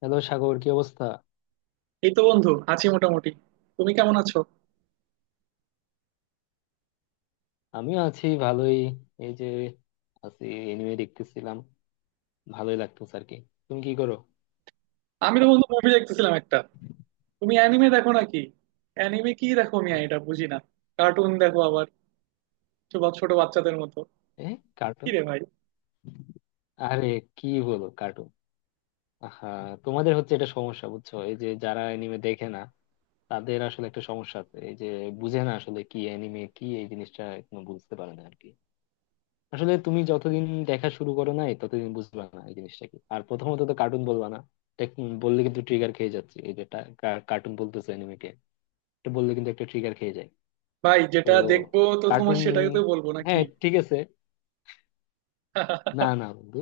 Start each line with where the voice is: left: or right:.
left: Hello Sagar, কি অবস্থা?
right: এই তো বন্ধু আছি মোটামুটি। তুমি কেমন আছো?
left: আমিও আছি ভালোই। এই যে আছি, এনিমে দেখতেছিলাম, ভালোই লাগতেছে আর কি। তুমি কি করো?
right: আমি তো বন্ধু মুভি দেখতেছিলাম একটা। তুমি অ্যানিমে দেখো নাকি? অ্যানিমে কি দেখো, আমি এটা বুঝি না। কার্টুন দেখো আবার, ছোট ছোট বাচ্চাদের মতো।
left: এ,
right: কি
left: কার্টুন?
right: রে ভাই!
left: আরে কি বলো, কার্টুন? আহা, তোমাদের হচ্ছে এটা সমস্যা, বুঝছো? এই যে যারা এনিমে দেখে না, তাদের আসলে একটা সমস্যা আছে। এই যে বুঝে না আসলে কি, এনিমে কি, এই জিনিসটা এখনো বুঝতে পারে না আর কি। আসলে তুমি যতদিন দেখা শুরু করো নাই, ততদিন বুঝবা না এই জিনিসটা কি। আর প্রথমত তো কার্টুন বলবা না, দেখ, বললে কিন্তু ট্রিগার খেয়ে যাচ্ছে। এই যে কার্টুন বলতেছে এনিমে, এটা বললে কিন্তু একটা ট্রিগার খেয়ে যায়।
right: ভাই,
left: তো
right: যেটা দেখবো তো তোমার
left: কার্টুন,
right: সেটাকে তো বলবো নাকি?
left: হ্যাঁ ঠিক আছে। না না বন্ধু,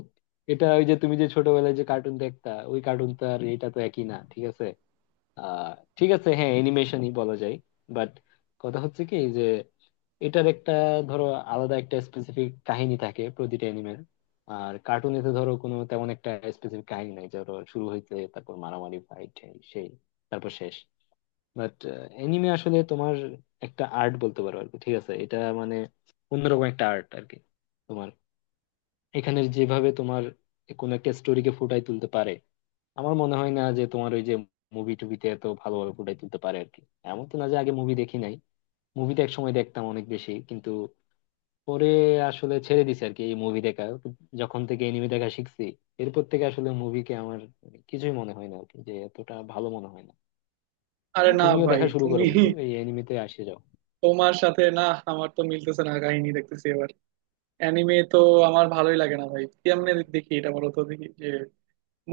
left: এটা ওই যে তুমি যে ছোটবেলায় যে কার্টুন দেখতা, ওই কার্টুন তো আর এটা তো একই না, ঠিক আছে? আহ ঠিক আছে, হ্যাঁ, অ্যানিমেশনই বলা যায়। বাট কথা হচ্ছে কি যে, এটার একটা, ধরো, আলাদা একটা স্পেসিফিক কাহিনী থাকে প্রতিটা অ্যানিমের। আর কার্টুনে তো ধরো কোনো তেমন একটা স্পেসিফিক কাহিনী নাই, ধরো শুরু হইতে তারপর মারামারি ফাইট, সেই, তারপর শেষ। বাট এনিমে আসলে তোমার একটা আর্ট বলতে পারো আর কি, ঠিক আছে? এটা মানে অন্যরকম একটা আর্ট আর কি। তোমার এখানের যেভাবে তোমার কোন একটা স্টোরিকে ফুটাই তুলতে পারে, আমার মনে হয় না যে তোমার ওই যে মুভি টুবিতে এত ভালোভাবে ফুটাই তুলতে পারে আর কি। এমন তো না যে আগে মুভি দেখি নাই, মুভিতে এক সময় দেখতাম অনেক বেশি, কিন্তু পরে আসলে ছেড়ে দিছি আর কি এই মুভি দেখা। যখন থেকে এনিমে দেখা শিখছি, এরপর থেকে আসলে মুভিকে আমার কিছুই মনে হয় না আর কি, যে এতটা ভালো মনে হয় না।
right: আরে
left: এই
right: না
left: তুমিও
right: ভাই,
left: দেখা শুরু
right: তুমি,
left: করো বন্ধু, এই এনিমেতে আসে যাও।
right: তোমার সাথে না আমার তো মিলতেছে না কাহিনী, দেখতেছি এবার অ্যানিমে তো। আমার ভালোই লাগে না ভাই, কেমনে দেখি এটা বলো তো দেখি যে।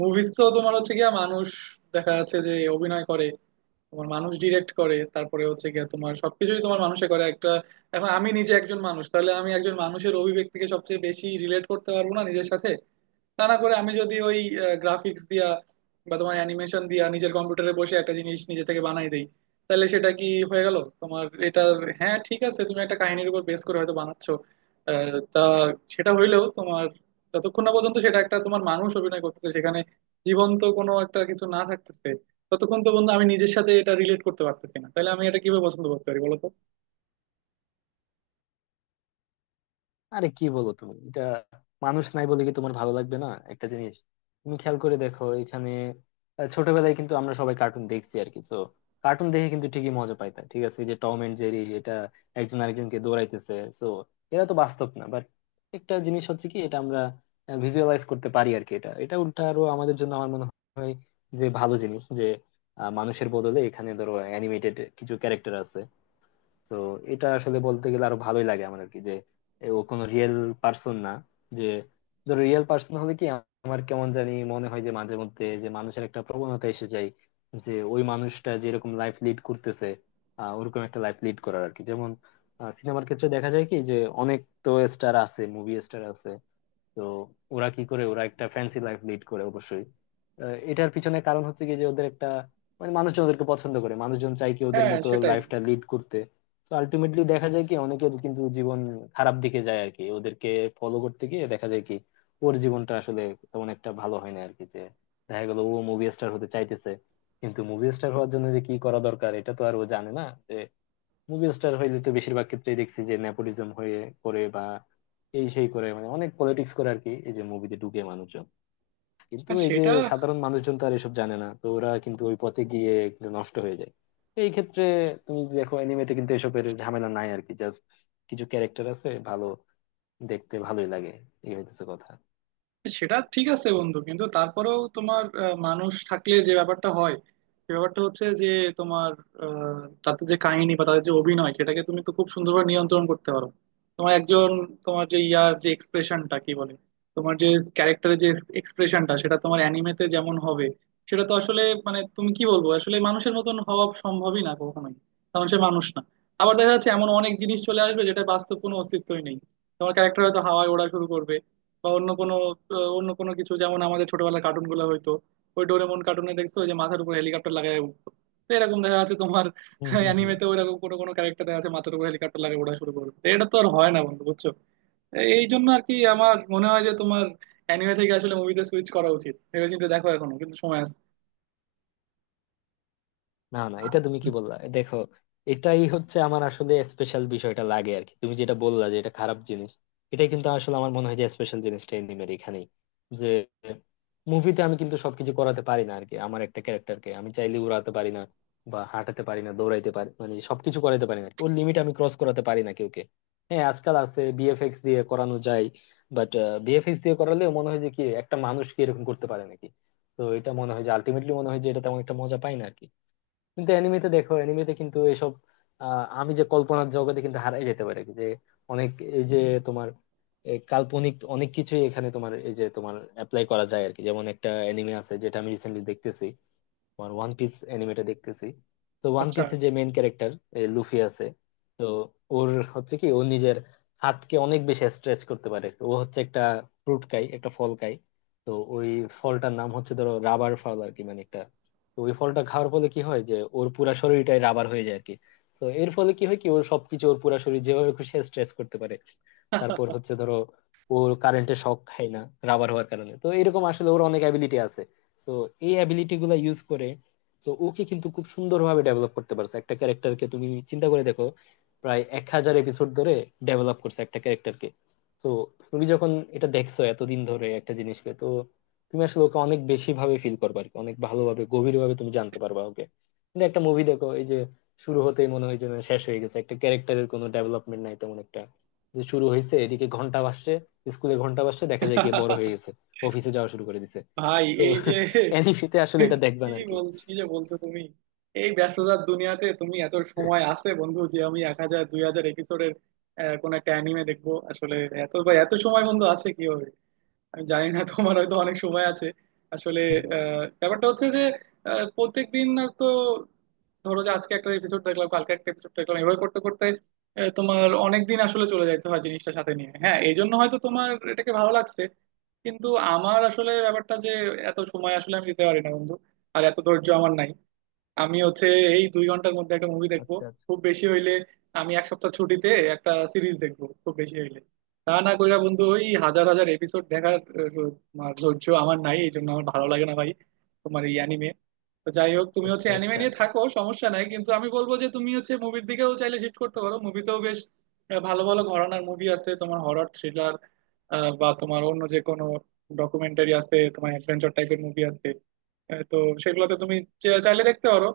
right: মুভিজ তো তোমার হচ্ছে গিয়া মানুষ দেখা যাচ্ছে যে অভিনয় করে, তোমার মানুষ ডিরেক্ট করে, তারপরে হচ্ছে গিয়ে তোমার সবকিছুই তোমার মানুষে করে একটা। এখন আমি নিজে একজন মানুষ, তাহলে আমি একজন মানুষের অভিব্যক্তিকে সবচেয়ে বেশি রিলেট করতে পারবো না নিজের সাথে? তা না করে আমি যদি ওই গ্রাফিক্স দিয়া বা তোমার অ্যানিমেশন দিয়া নিজের কম্পিউটারে বসে একটা জিনিস নিজে থেকে বানাই দেই, তাহলে সেটা কি হয়ে গেল তোমার এটা? হ্যাঁ ঠিক আছে, তুমি একটা কাহিনীর উপর বেস করে হয়তো বানাচ্ছো। তা, সেটা হইলেও তোমার, যতক্ষণ না পর্যন্ত সেটা একটা তোমার মানুষ অভিনয় করতেছে সেখানে, জীবন্ত কোনো একটা কিছু না থাকতেছে, ততক্ষণ তো বন্ধু আমি নিজের সাথে এটা রিলেট করতে পারতেছি না, তাহলে আমি এটা কিভাবে পছন্দ করতে পারি বলো তো?
left: আরে কি বলো তুমি এটা, মানুষ নাই বলে কি তোমার ভালো লাগবে না একটা জিনিস? তুমি খেয়াল করে দেখো এখানে, ছোটবেলায় কিন্তু আমরা সবাই কার্টুন দেখছি আর কি। তো কার্টুন দেখে কিন্তু ঠিকই মজা পাইতাম, ঠিক আছে? এই যে টম এন্ড জেরি, এটা একজন আরেকজনকে দৌড়াইতেছে, তো এরা তো বাস্তব না। বাট একটা জিনিস হচ্ছে কি, এটা আমরা ভিজুয়ালাইজ করতে পারি আর কি। এটা এটা উল্টা আরো আমাদের জন্য আমার মনে হয় যে ভালো জিনিস, যে মানুষের বদলে এখানে ধরো অ্যানিমেটেড কিছু ক্যারেক্টার আছে। তো এটা আসলে বলতে গেলে আরো ভালোই লাগে আমার আর কি, যে এ ও কোনো রিয়েল পার্সন না। যে ধরো রিয়েল পার্সন হলে কি, আমার কেমন জানি মনে হয় যে মাঝে মধ্যে যে মানুষের একটা প্রবণতা এসে যায় যে ওই মানুষটা যেরকম লাইফ লিড করতেছে, ওরকম একটা লাইফ লিড করার আর কি। যেমন সিনেমার ক্ষেত্রে দেখা যায় কি যে, অনেক তো স্টার আছে, মুভি স্টার আছে, তো ওরা কি করে, ওরা একটা ফ্যান্সি লাইফ লিড করে অবশ্যই। এটার পিছনে কারণ হচ্ছে কি যে ওদের একটা, মানে, মানুষজন ওদেরকে পছন্দ করে, মানুষজন চায় কি ওদের
right: হ্যাঁ
left: মতো
right: সেটাই।
left: লাইফটা লিড করতে। তো আলটিমেটলি দেখা যায় কি অনেকের কিন্তু জীবন খারাপ দিকে যায় আর কি, ওদেরকে ফলো করতে গিয়ে দেখা যায় কি ওর জীবনটা আসলে তেমন একটা ভালো হয় না আর কি। যে দেখা গেল ও মুভি স্টার হতে চাইতেছে, কিন্তু মুভি স্টার হওয়ার জন্য যে কি করা দরকার এটা তো আর ও জানে না। মুভি স্টার হইলে তো বেশিরভাগ ক্ষেত্রেই দেখছি যে নেপোটিজম হয়ে করে, বা এই সেই করে, মানে অনেক পলিটিক্স করে আর কি, এই যে মুভিতে ঢুকে মানুষজন। কিন্তু
right: হ্যাঁ,
left: এই যে
right: সেটা।
left: সাধারণ মানুষজন তো আর এসব জানে না, তো ওরা কিন্তু ওই পথে গিয়ে একটু নষ্ট হয়ে যায়। তো এই ক্ষেত্রে তুমি দেখো অ্যানিমেতে কিন্তু এসবের ঝামেলা নাই আর কি, জাস্ট কিছু ক্যারেক্টার আছে, ভালো দেখতে, ভালোই লাগে। এই হইতেছে কথা।
right: সেটা ঠিক আছে বন্ধু, কিন্তু তারপরেও তোমার মানুষ থাকলে যে ব্যাপারটা হয়, সে ব্যাপারটা হচ্ছে যে তোমার, তাদের যে কাহিনী বা তাদের যে অভিনয় সেটাকে তুমি তো খুব সুন্দরভাবে নিয়ন্ত্রণ করতে পারো। তোমার একজন, তোমার যে ইয়ার যে এক্সপ্রেশনটা কি বলে, তোমার যে ক্যারেক্টারের যে এক্সপ্রেশনটা, সেটা তোমার অ্যানিমেতে যেমন হবে, সেটা তো আসলে, মানে তুমি কি বলবো, আসলে মানুষের মতন হওয়া সম্ভবই না কখনোই, কারণ সে মানুষ না। আবার দেখা যাচ্ছে এমন অনেক জিনিস চলে আসবে যেটা বাস্তব কোনো অস্তিত্বই নেই। তোমার ক্যারেক্টার হয়তো হাওয়ায় ওড়া শুরু করবে বা অন্য কোনো, অন্য কোনো কিছু, যেমন আমাদের ছোটবেলার কার্টুন গুলো হয়তো, ওই ডোরেমন কার্টুনে দেখছো ওই যে মাথার উপর হেলিকপ্টার লাগায় উঠতো। তো এরকম দেখা যাচ্ছে তোমার
left: হম হম হম।
right: অ্যানিমেতে ওইরকম কোনো কোনো ক্যারেক্টার দেখা যাচ্ছে, মাথার উপর হেলিকপ্টার লাগে ওড়া শুরু করবে, তো এটা তো আর হয় না বন্ধু বুঝছো। এই জন্য আর কি আমার মনে হয় যে তোমার অ্যানিমে থেকে আসলে মুভিতে সুইচ করা উচিত, ভেবেচিন্তে দেখো, এখনো কিন্তু সময় আছে।
left: না না, এটা তুমি কি বললা, দেখো, এটাই হচ্ছে আমার আসলে স্পেশাল বিষয়টা লাগে আর কি। তুমি যেটা বললা যে এটা খারাপ জিনিস, এটাই কিন্তু আসলে আমার মনে হয় যে স্পেশাল জিনিসটা এনিমের, এখানেই। যে মুভিতে আমি কিন্তু সবকিছু করাতে পারি না আর কি, আমার একটা ক্যারেক্টারকে আমি চাইলে উড়াতে পারি না, বা হাঁটাতে পারি না, দৌড়াইতে পারি, মানে সবকিছু করাতে পারি না, ওর লিমিট আমি ক্রস করাতে পারি না কাউকে। হ্যাঁ আজকাল আছে, বিএফএক্স দিয়ে করানো যায়, বাট বিএফএক্স দিয়ে করালেও মনে হয় যে কি, একটা মানুষ কি এরকম করতে পারে নাকি? তো এটা মনে হয় যে আলটিমেটলি মনে হয় যে এটা তেমন একটা মজা পাই না আর কি। কিন্তু অ্যানিমেতে দেখো, অ্যানিমেতে কিন্তু এসব, আমি যে কল্পনার জগতে কিন্তু হারাই যেতে পারে, যে অনেক, এই যে, তোমার, কাল্পনিক অনেক কিছুই এখানে তোমার এই যে তোমার অ্যাপ্লাই করা যায় আর কি। যেমন একটা অ্যানিমে আছে যেটা আমি রিসেন্টলি দেখতেছি, তোমার ওয়ান পিস অ্যানিমেটা দেখতেছি। তো ওয়ান
right: আচ্ছা।
left: পিসে যে মেইন ক্যারেক্টার লুফি আছে, তো ওর হচ্ছে কি, ও নিজের হাতকে অনেক বেশি স্ট্রেচ করতে পারে। ও হচ্ছে একটা ফ্রুট খায়, একটা ফল খায়, তো ওই ফলটার নাম হচ্ছে ধরো রাবার ফল আর কি, মানে একটা। তো ওই ফলটা খাওয়ার ফলে কি হয় যে, ওর পুরা শরীরটাই রাবার হয়ে যায় আর কি। তো এর ফলে কি হয়, কি ওর সবকিছু, ওর পুরা শরীর যেভাবে খুশি স্ট্রেচ করতে পারে। তারপর হচ্ছে ধরো ওর কারেন্টে শক খায় না রাবার হওয়ার কারণে। তো এরকম আসলে ওর অনেক অ্যাবিলিটি আছে, তো এই অ্যাবিলিটি গুলা ইউজ করে, তো ওকে কিন্তু খুব সুন্দরভাবে ডেভেলপ করতে পারছে একটা ক্যারেক্টারকে। তুমি চিন্তা করে দেখো, প্রায় 1000 এপিসোড ধরে ডেভেলপ করছে একটা ক্যারেক্টারকে। তো তুমি যখন এটা দেখছো এতদিন ধরে একটা জিনিসকে, তো তুমি আসলে ওকে অনেক বেশি ভাবে ফিল করবে আর কি, অনেক ভালোভাবে, গভীর ভাবে তুমি জানতে পারবা ওকে। কিন্তু একটা মুভি দেখো, এই যে শুরু হতেই মনে হয় যেন শেষ হয়ে গেছে, একটা ক্যারেক্টারের কোনো ডেভেলপমেন্ট নাই তেমন একটা। যে শুরু হয়েছে, এদিকে ঘন্টা বাজছে, স্কুলে ঘন্টা বাজছে, দেখা যায় কি বড় হয়ে গেছে, অফিসে যাওয়া শুরু করে দিছে।
right: ভাই
left: তো
right: এই যে,
left: অ্যানিমেতে আসলে এটা
right: কি
left: দেখবেন আর কি।
right: বলছি যে বলছো তুমি, এই ব্যস্ততার দুনিয়াতে তুমি এত সময় আছে বন্ধু যে আমি 1,000 2,000 এপিসোডের কোন একটা অ্যানিমে দেখবো আসলে? এত বা এত সময় বন্ধু আছে, কি হবে? আমি জানি না, তোমার হয়তো অনেক সময় আছে আসলে। ব্যাপারটা হচ্ছে যে প্রত্যেক দিন তো ধরো যে আজকে একটা এপিসোড দেখলাম কালকে একটা এপিসোড দেখলাম, এভাবে করতে করতে তোমার অনেক দিন আসলে চলে যেতে হয় জিনিসটা সাথে নিয়ে। হ্যাঁ এই জন্য হয়তো তোমার এটাকে ভালো লাগছে, কিন্তু আমার আসলে ব্যাপারটা যে এত সময় আসলে আমি দিতে পারি না বন্ধু, আর এত ধৈর্য আমার নাই। আমি হচ্ছে এই 2 ঘন্টার মধ্যে একটা মুভি দেখবো
left: আচ্ছা আচ্ছা।
right: খুব বেশি হইলে, আমি এক সপ্তাহ ছুটিতে একটা সিরিজ দেখবো খুব বেশি হইলে। তা না কইরা বন্ধু ওই হাজার হাজার এপিসোড দেখার তোমার ধৈর্য আমার নাই, এই জন্য আমার ভালো লাগে না ভাই তোমার এই অ্যানিমে। তো যাই হোক, তুমি হচ্ছে
left: আচ্ছা
right: অ্যানিমে
left: আচ্ছা।
right: নিয়ে থাকো, সমস্যা নাই, কিন্তু আমি বলবো যে তুমি হচ্ছে মুভির দিকেও চাইলে শিফট করতে পারো। মুভিতেও বেশ ভালো ভালো ঘরানার মুভি আছে, তোমার হরর থ্রিলার বা তোমার অন্য যে কোনো ডকুমেন্টারি আছে, তোমার অ্যাডভেঞ্চার টাইপের মুভি আছে। তো সেগুলোতে তুমি চাইলে দেখতে পারো।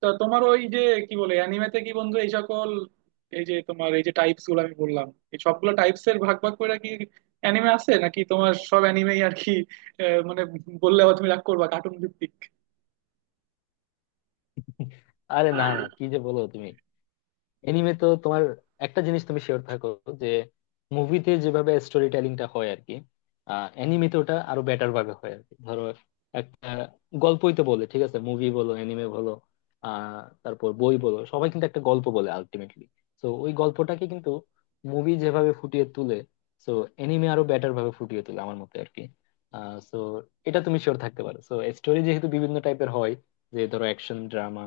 right: তো তোমার ওই যে কি বলে, অ্যানিমেতে কি বন্ধু এই সকল এই যে তোমার এই যে টাইপস গুলো আমি বললাম, এই সবগুলো টাইপস এর ভাগ ভাগ করে কি অ্যানিমে আছে নাকি তোমার সব অ্যানিমেই আর কি? মানে বললে আবার তুমি রাগ করবা, কার্টুন ভিত্তিক।
left: আরে না না, কি যে বলো তুমি। এনিমে তো তোমার একটা জিনিস তুমি শিওর থাকো, যে মুভিতে যেভাবে স্টোরি টেলিংটা হয় আর কি, অ্যানিমেতে ওটা আরো বেটার ভাবে হয় আর কি। ধরো একটা গল্পই তো বলে, ঠিক আছে? মুভি বলো, অ্যানিমে বলো, তারপর বই বলো, সবাই কিন্তু একটা গল্প বলে আলটিমেটলি। তো ওই গল্পটাকে কিন্তু মুভি যেভাবে ফুটিয়ে তুলে, তো অ্যানিমে আরো বেটার ভাবে ফুটিয়ে তোলে আমার মতে আর কি। তো এটা তুমি শিওর থাকতে পারো। তো স্টোরি যেহেতু বিভিন্ন টাইপের হয়, যে ধরো অ্যাকশন, ড্রামা,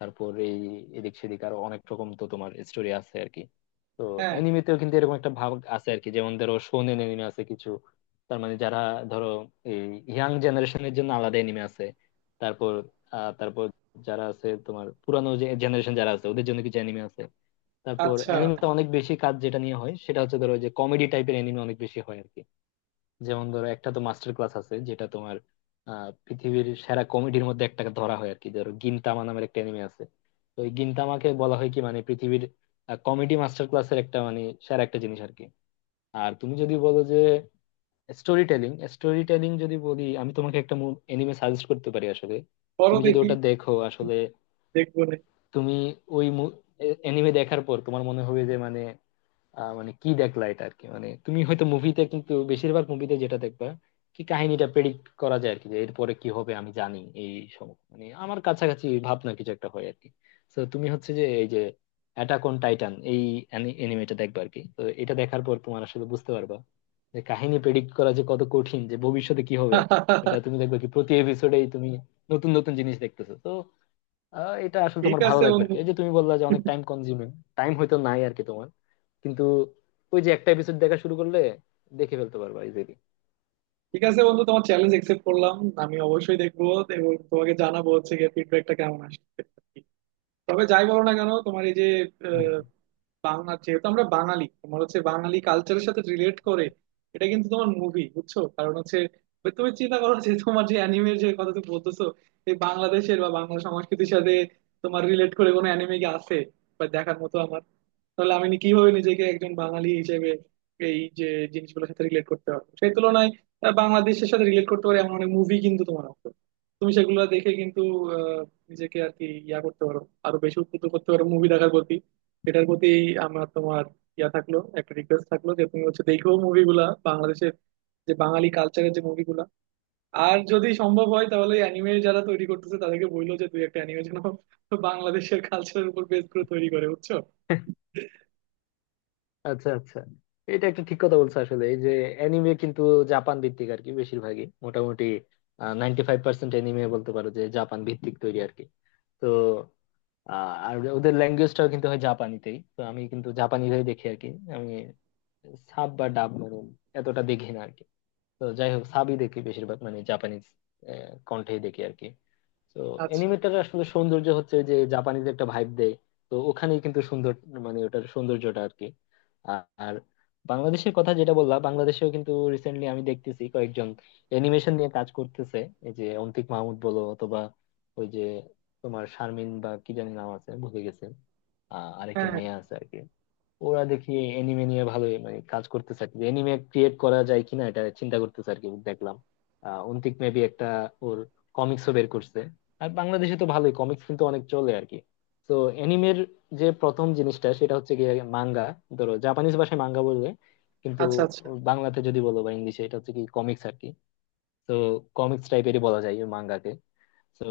left: তারপর এই এদিক সেদিক আরো অনেক রকম, তো তোমার স্টোরি আছে আর কি। তো অ্যানিমেতেও কিন্তু এরকম একটা ভাগ আছে আর কি, যেমন ধরো শোনেন অ্যানিমে আছে কিছু, তার মানে যারা ধরো এই ইয়াং জেনারেশনের জন্য আলাদা অ্যানিমে আছে। তারপর তারপর যারা আছে তোমার পুরানো যে জেনারেশন, যারা আছে ওদের জন্য কিছু অ্যানিমে আছে। তারপর
right: আচ্ছা।
left: অ্যানিমে অনেক বেশি কাজ যেটা নিয়ে হয়, সেটা হচ্ছে ধরো যে কমেডি টাইপের অ্যানিমে অনেক বেশি হয় আর কি। যেমন ধরো একটা তো মাস্টার ক্লাস আছে যেটা তোমার পৃথিবীর সেরা কমেডির মধ্যে একটাকে ধরা হয় আর কি, ধরো গিনতামা নামের একটা এনিমে আছে। তো এই গিনতামাকে বলা হয় কি, মানে পৃথিবীর কমেডি মাস্টার ক্লাসের একটা, মানে সেরা একটা জিনিস আর কি। আর তুমি যদি বলো যে স্টোরি টেলিং, স্টোরি টেলিং যদি বলি, আমি তোমাকে একটা এনিমে সাজেস্ট করতে পারি আসলে।
right: বলো
left: তুমি যদি
right: দেখি।
left: ওটা দেখো আসলে,
right: দেখবো নে।
left: তুমি ওই এনিমে দেখার পর তোমার মনে হবে যে, মানে, মানে কি দেখলা এটা আর কি। মানে তুমি হয়তো মুভিতে, কিন্তু বেশিরভাগ মুভিতে যেটা দেখবা কি, কাহিনীটা প্রেডিক্ট করা যায় আর কি, যে এরপরে কি হবে আমি জানি, এই মানে আমার কাছাকাছি ভাবনা কিছু একটা হয় আর কি। তো তুমি হচ্ছে যে এই যে অ্যাটাক অন টাইটান, এই এনিমেটা দেখবা আর কি। তো এটা দেখার পর তোমার আসলে বুঝতে পারবা যে কাহিনী প্রেডিক্ট করা যে কত কঠিন, যে ভবিষ্যতে কি হবে। এটা তুমি দেখবে কি, প্রতি এপিসোডেই তুমি নতুন নতুন জিনিস দেখতেছো। তো এটা আসলে
right: ঠিক
left: তোমার ভালো
right: আছে
left: লাগবে আর
right: বন্ধু।
left: কি। এই যে তুমি বললা যে অনেক টাইম কনজিউমিং, টাইম হয়তো নাই আর কি তোমার, কিন্তু ওই যে একটা এপিসোড দেখা শুরু করলে দেখে ফেলতে পারবা ইজিলি।
right: ঠিক আছে বন্ধু, তোমার চ্যালেঞ্জ একসেপ্ট করলাম, আমি অবশ্যই দেখবো এবং তোমাকে জানাবো হচ্ছে গিয়ে ফিডব্যাকটা কেমন আসছে। তবে যাই বলো না কেন তোমার এই যে
left: হুম।
right: আহ, বাংলা, যেহেতু আমরা বাঙালি, তোমার হচ্ছে বাঙালি কালচারের সাথে রিলেট করে এটা কিন্তু তোমার মুভি, বুঝছো? কারণ হচ্ছে ওই তুমি চিন্তা করো যে তোমার যে অ্যানিমের যে কথা তুমি বলতেছো, এই বাংলাদেশের বা বাংলা সংস্কৃতির সাথে তোমার রিলেট করে কোনো অ্যানিমে কি আছে বা দেখার মতো আমার? তাহলে আমি কিভাবে নিজেকে একজন বাঙালি হিসেবে এই যে জিনিসগুলোর সাথে রিলেট করতে পারবো সেই তুলনায়? বাংলাদেশের সাথে রিলেট করতে পারে এমন অনেক মুভি কিন্তু তোমার আছে, তুমি সেগুলো দেখে কিন্তু আহ, নিজেকে আর কি ইয়া করতে পারো, আরো বেশি উদ্বুদ্ধ করতে পারো মুভি দেখার প্রতি, এটার প্রতি। আমার, তোমার, ইয়া থাকলো একটা রিকোয়েস্ট থাকলো যে তুমি হচ্ছে দেখো মুভিগুলা বাংলাদেশের, যে বাঙালি কালচারের যে মুভিগুলা। আর যদি সম্ভব হয় তাহলে অ্যানিমে যারা তৈরি করতেছে তাদেরকে বললো যে দুই একটা অ্যানিমে যেন বাংলাদেশের কালচারের উপর বেস করে তৈরি করে, বুঝছো?
left: আচ্ছা আচ্ছা। এটা একটা ঠিক কথা বলছো আসলে, এই যে অ্যানিমে কিন্তু জাপান ভিত্তিক আর কি, বেশিরভাগই মোটামুটি 95% অ্যানিমে বলতে পারো যে জাপান ভিত্তিক তৈরি আর কি। তো আর ওদের ল্যাঙ্গুয়েজটাও কিন্তু হয় জাপানিতেই, তো আমি কিন্তু জাপানিরাই দেখি আর কি। আমি সাব বা ডাব মানে এতটা দেখি না আর কি। তো যাই হোক, সাবই দেখি বেশিরভাগ, মানে জাপানিজ কন্ঠেই দেখি আর কি। তো
right: আচ্ছা।
left: অ্যানিমেটার আসলে সৌন্দর্য হচ্ছে যে জাপানিজ একটা ভাইব দেয়। তো ওখানেই কিন্তু সুন্দর, মানে ওটার সৌন্দর্যটা আর কি। আ- আর বাংলাদেশের কথা যেটা বললাম, বাংলাদেশেও কিন্তু রিসেন্টলি আমি দেখতেছি কয়েকজন অ্যানিমেশন নিয়ে কাজ করতেছে। এই যে অন্তিক মাহমুদ বলো, অথবা ওই যে তোমার শারমিন বা কি জানি নাম আছে, ভুলে গেছে,
right: হ্যাঁ
left: আরেকজন
right: হ্যাঁ।
left: মেয়ে আছে আর কি। ওরা দেখি এনিমে নিয়ে ভালোই মানে কাজ করতেছে আর কি, এনিমে ক্রিয়েট করা যায় কিনা এটা চিন্তা করতেছে আর কি দেখলাম। অন্তিক মেবি একটা, ওর কমিক্সও বের করছে। আর বাংলাদেশে তো ভালোই কমিক্স কিন্তু অনেক চলে আর কি। তো এনিমের যে প্রথম জিনিসটা সেটা হচ্ছে গিয়ে মাঙ্গা, ধরো জাপানিজ ভাষায় মাঙ্গা বলবে, কিন্তু
right: আচ্ছা আচ্ছা।
left: বাংলাতে যদি বলো বা ইংলিশে, এটা হচ্ছে কি কমিক্স আর কি। তো কমিক্স টাইপেরই বলা যায় মাঙ্গাকে। তো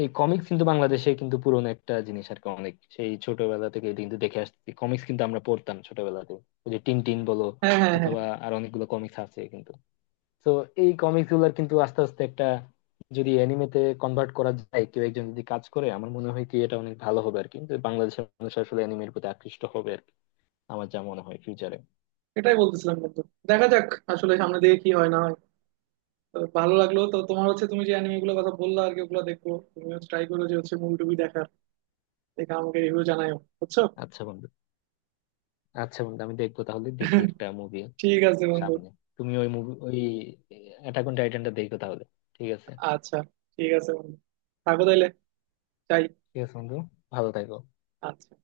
left: এই কমিক্স কিন্তু বাংলাদেশে কিন্তু পুরনো একটা জিনিস আর কি, অনেক সেই ছোটবেলা থেকে এটা কিন্তু দেখে আসছি, কমিক্স কিন্তু আমরা পড়তাম ছোটবেলাতে, ওই যে টিন টিন বলো,
right: হ্যাঁ হ্যাঁ হ্যাঁ হ্যাঁ।
left: অথবা আর অনেকগুলো কমিক্স আছে কিন্তু। তো এই কমিক্স গুলার কিন্তু আস্তে আস্তে একটা, যদি অ্যানিমেতে কনভার্ট করা যায়, কেউ একজন যদি কাজ করে, আমার মনে হয় কি এটা অনেক ভালো হবে আর কি। কিন্তু বাংলাদেশের মানুষ আসলে অ্যানিমের প্রতি আকৃষ্ট হবে আর কি, আমার যা মনে হয় ফিউচারে।
right: এটাই বলতেছিলাম বন্ধু। দেখা যাক আসলে সামনে দিকে কি হয় না হয়। তবে ভালো লাগলো তো তোমার হচ্ছে, তুমি যে অ্যানিমে গুলোর কথা বললা আর কি ওগুলো দেখবো, তুমি ট্রাই করো যে হচ্ছে মুভি টুভি দেখার, দেখে আমাকে রিভিউ জানাও বুঝছো।
left: আচ্ছা বন্ধু, আচ্ছা বন্ধু, আমি দেখবো তাহলে, দেখি একটা মুভি
right: ঠিক আছে বন্ধু।
left: সামনে। তুমি ওই মুভি ওই অ্যাটাক অন টাইটানটা দেখো তাহলে, ঠিক আছে?
right: আচ্ছা। ঠিক আছে বন্ধু, থাকো তাইলে, যাই।
left: ঠিক আছে বন্ধু, ভালো থাকো।
right: আচ্ছা।